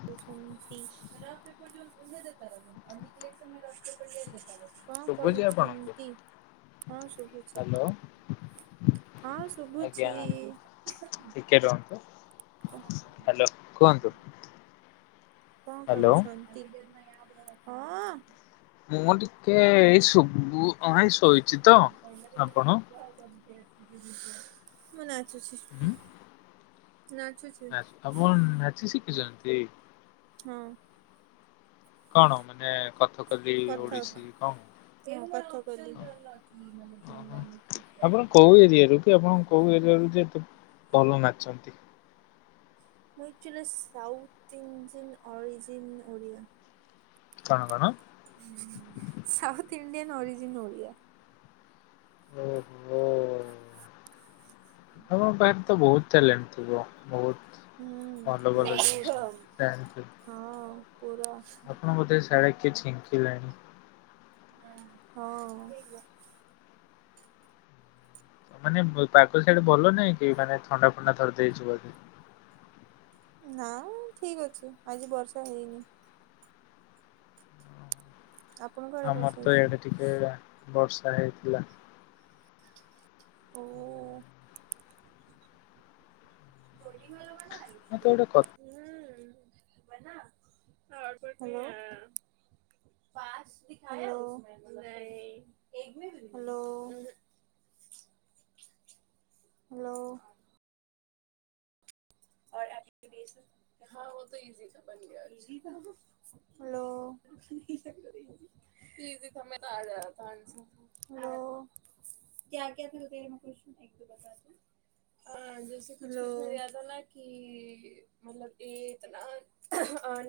[inaudible] କଣ କରୁଛନ୍ତି? ଶୁଭୁଛି ଆପଣଙ୍କୁ ହଁ ଶୁଭୁଛି। ହ୍ୟାଲୋ ହଁ, ଶୁଭୁଛି-ଇ। କେ ରୁହନ୍ତୁ। ହ୍ୟାଲୋ, କୁହନ୍ତୁ। କଁ ହ୍ୟାଲୋ କରୁଛନ୍ତି? ହଁ-ଅଁ। ମୁଁ ଟିକେ ଏଇ ଶବୁ ଏଇଁ ଶୋଇଚିଁ ତ, ଆପଣ? ମୁଁ, ନାଚୁଛି। ନାଚୁଚି ନାଚ୍ ଆପଣ ନାଚ ଶିଖିଚନ୍ତି? ହଁ। କଣ ମାନେ କଥକଲି, ଓଡିଶୀ କଂ [unintelligible] କଲି। ଓହୋ ଆପଣ କୋଉ ଏରିିଆରୁ? [unintelligible] ଆପଣ କୋଉ ଏରିଆରୁ ଯେ ଏତେ ଭଲ ନାଚନ୍ତି? ମୁଁ actually south Indian origin Oriya. କଣ କଣ? South Indian origin Odia. ଏ ପିଲେ ଆପଣଙ୍କ ପାଖରେ ତ ବହୁତ୍ ଟ୍ୟାଲେଣ୍ଟ ଥିବ, ବହୁତ୍। ହୁଁ ଭଲ ଭଲ ବହୁତ। ଜିନିଷ ଜାଣ୍ ଥିବେ। ହଁ, ପୁରା। ଆପଣ ବୋଧେ ସାଡେ କିଏ ଛିଙ୍କିଲାଣି! ହୁଁ, ହଁ। ମାନେ ପାଗ ସିଆଡେ ଭଲ ନାଇଁ କି? ମାନେ ଥଣ୍ଡା ଫଣ୍ଡା ଧର୍ ଦେଇଚି ବଧେ! ନାଁ ଠିକ୍ ଅଛି। ଆଜି ବର୍ଷା ହେଇନି। ଆପଣଙ୍କ ଆଡେ ଆମର ବର୍ଷା ତ ହେଇଛି? ୟାଡେ ଟିକେ ବର୍ଷା ହେଇଥିଲା। ଓ-ଓ। [unintelligible] ମତେ ଗୋଟେ କଥ୍ hello! Hello, hello! Hello! [unintelligible] Hello. Hello! Hello! [unintelligible]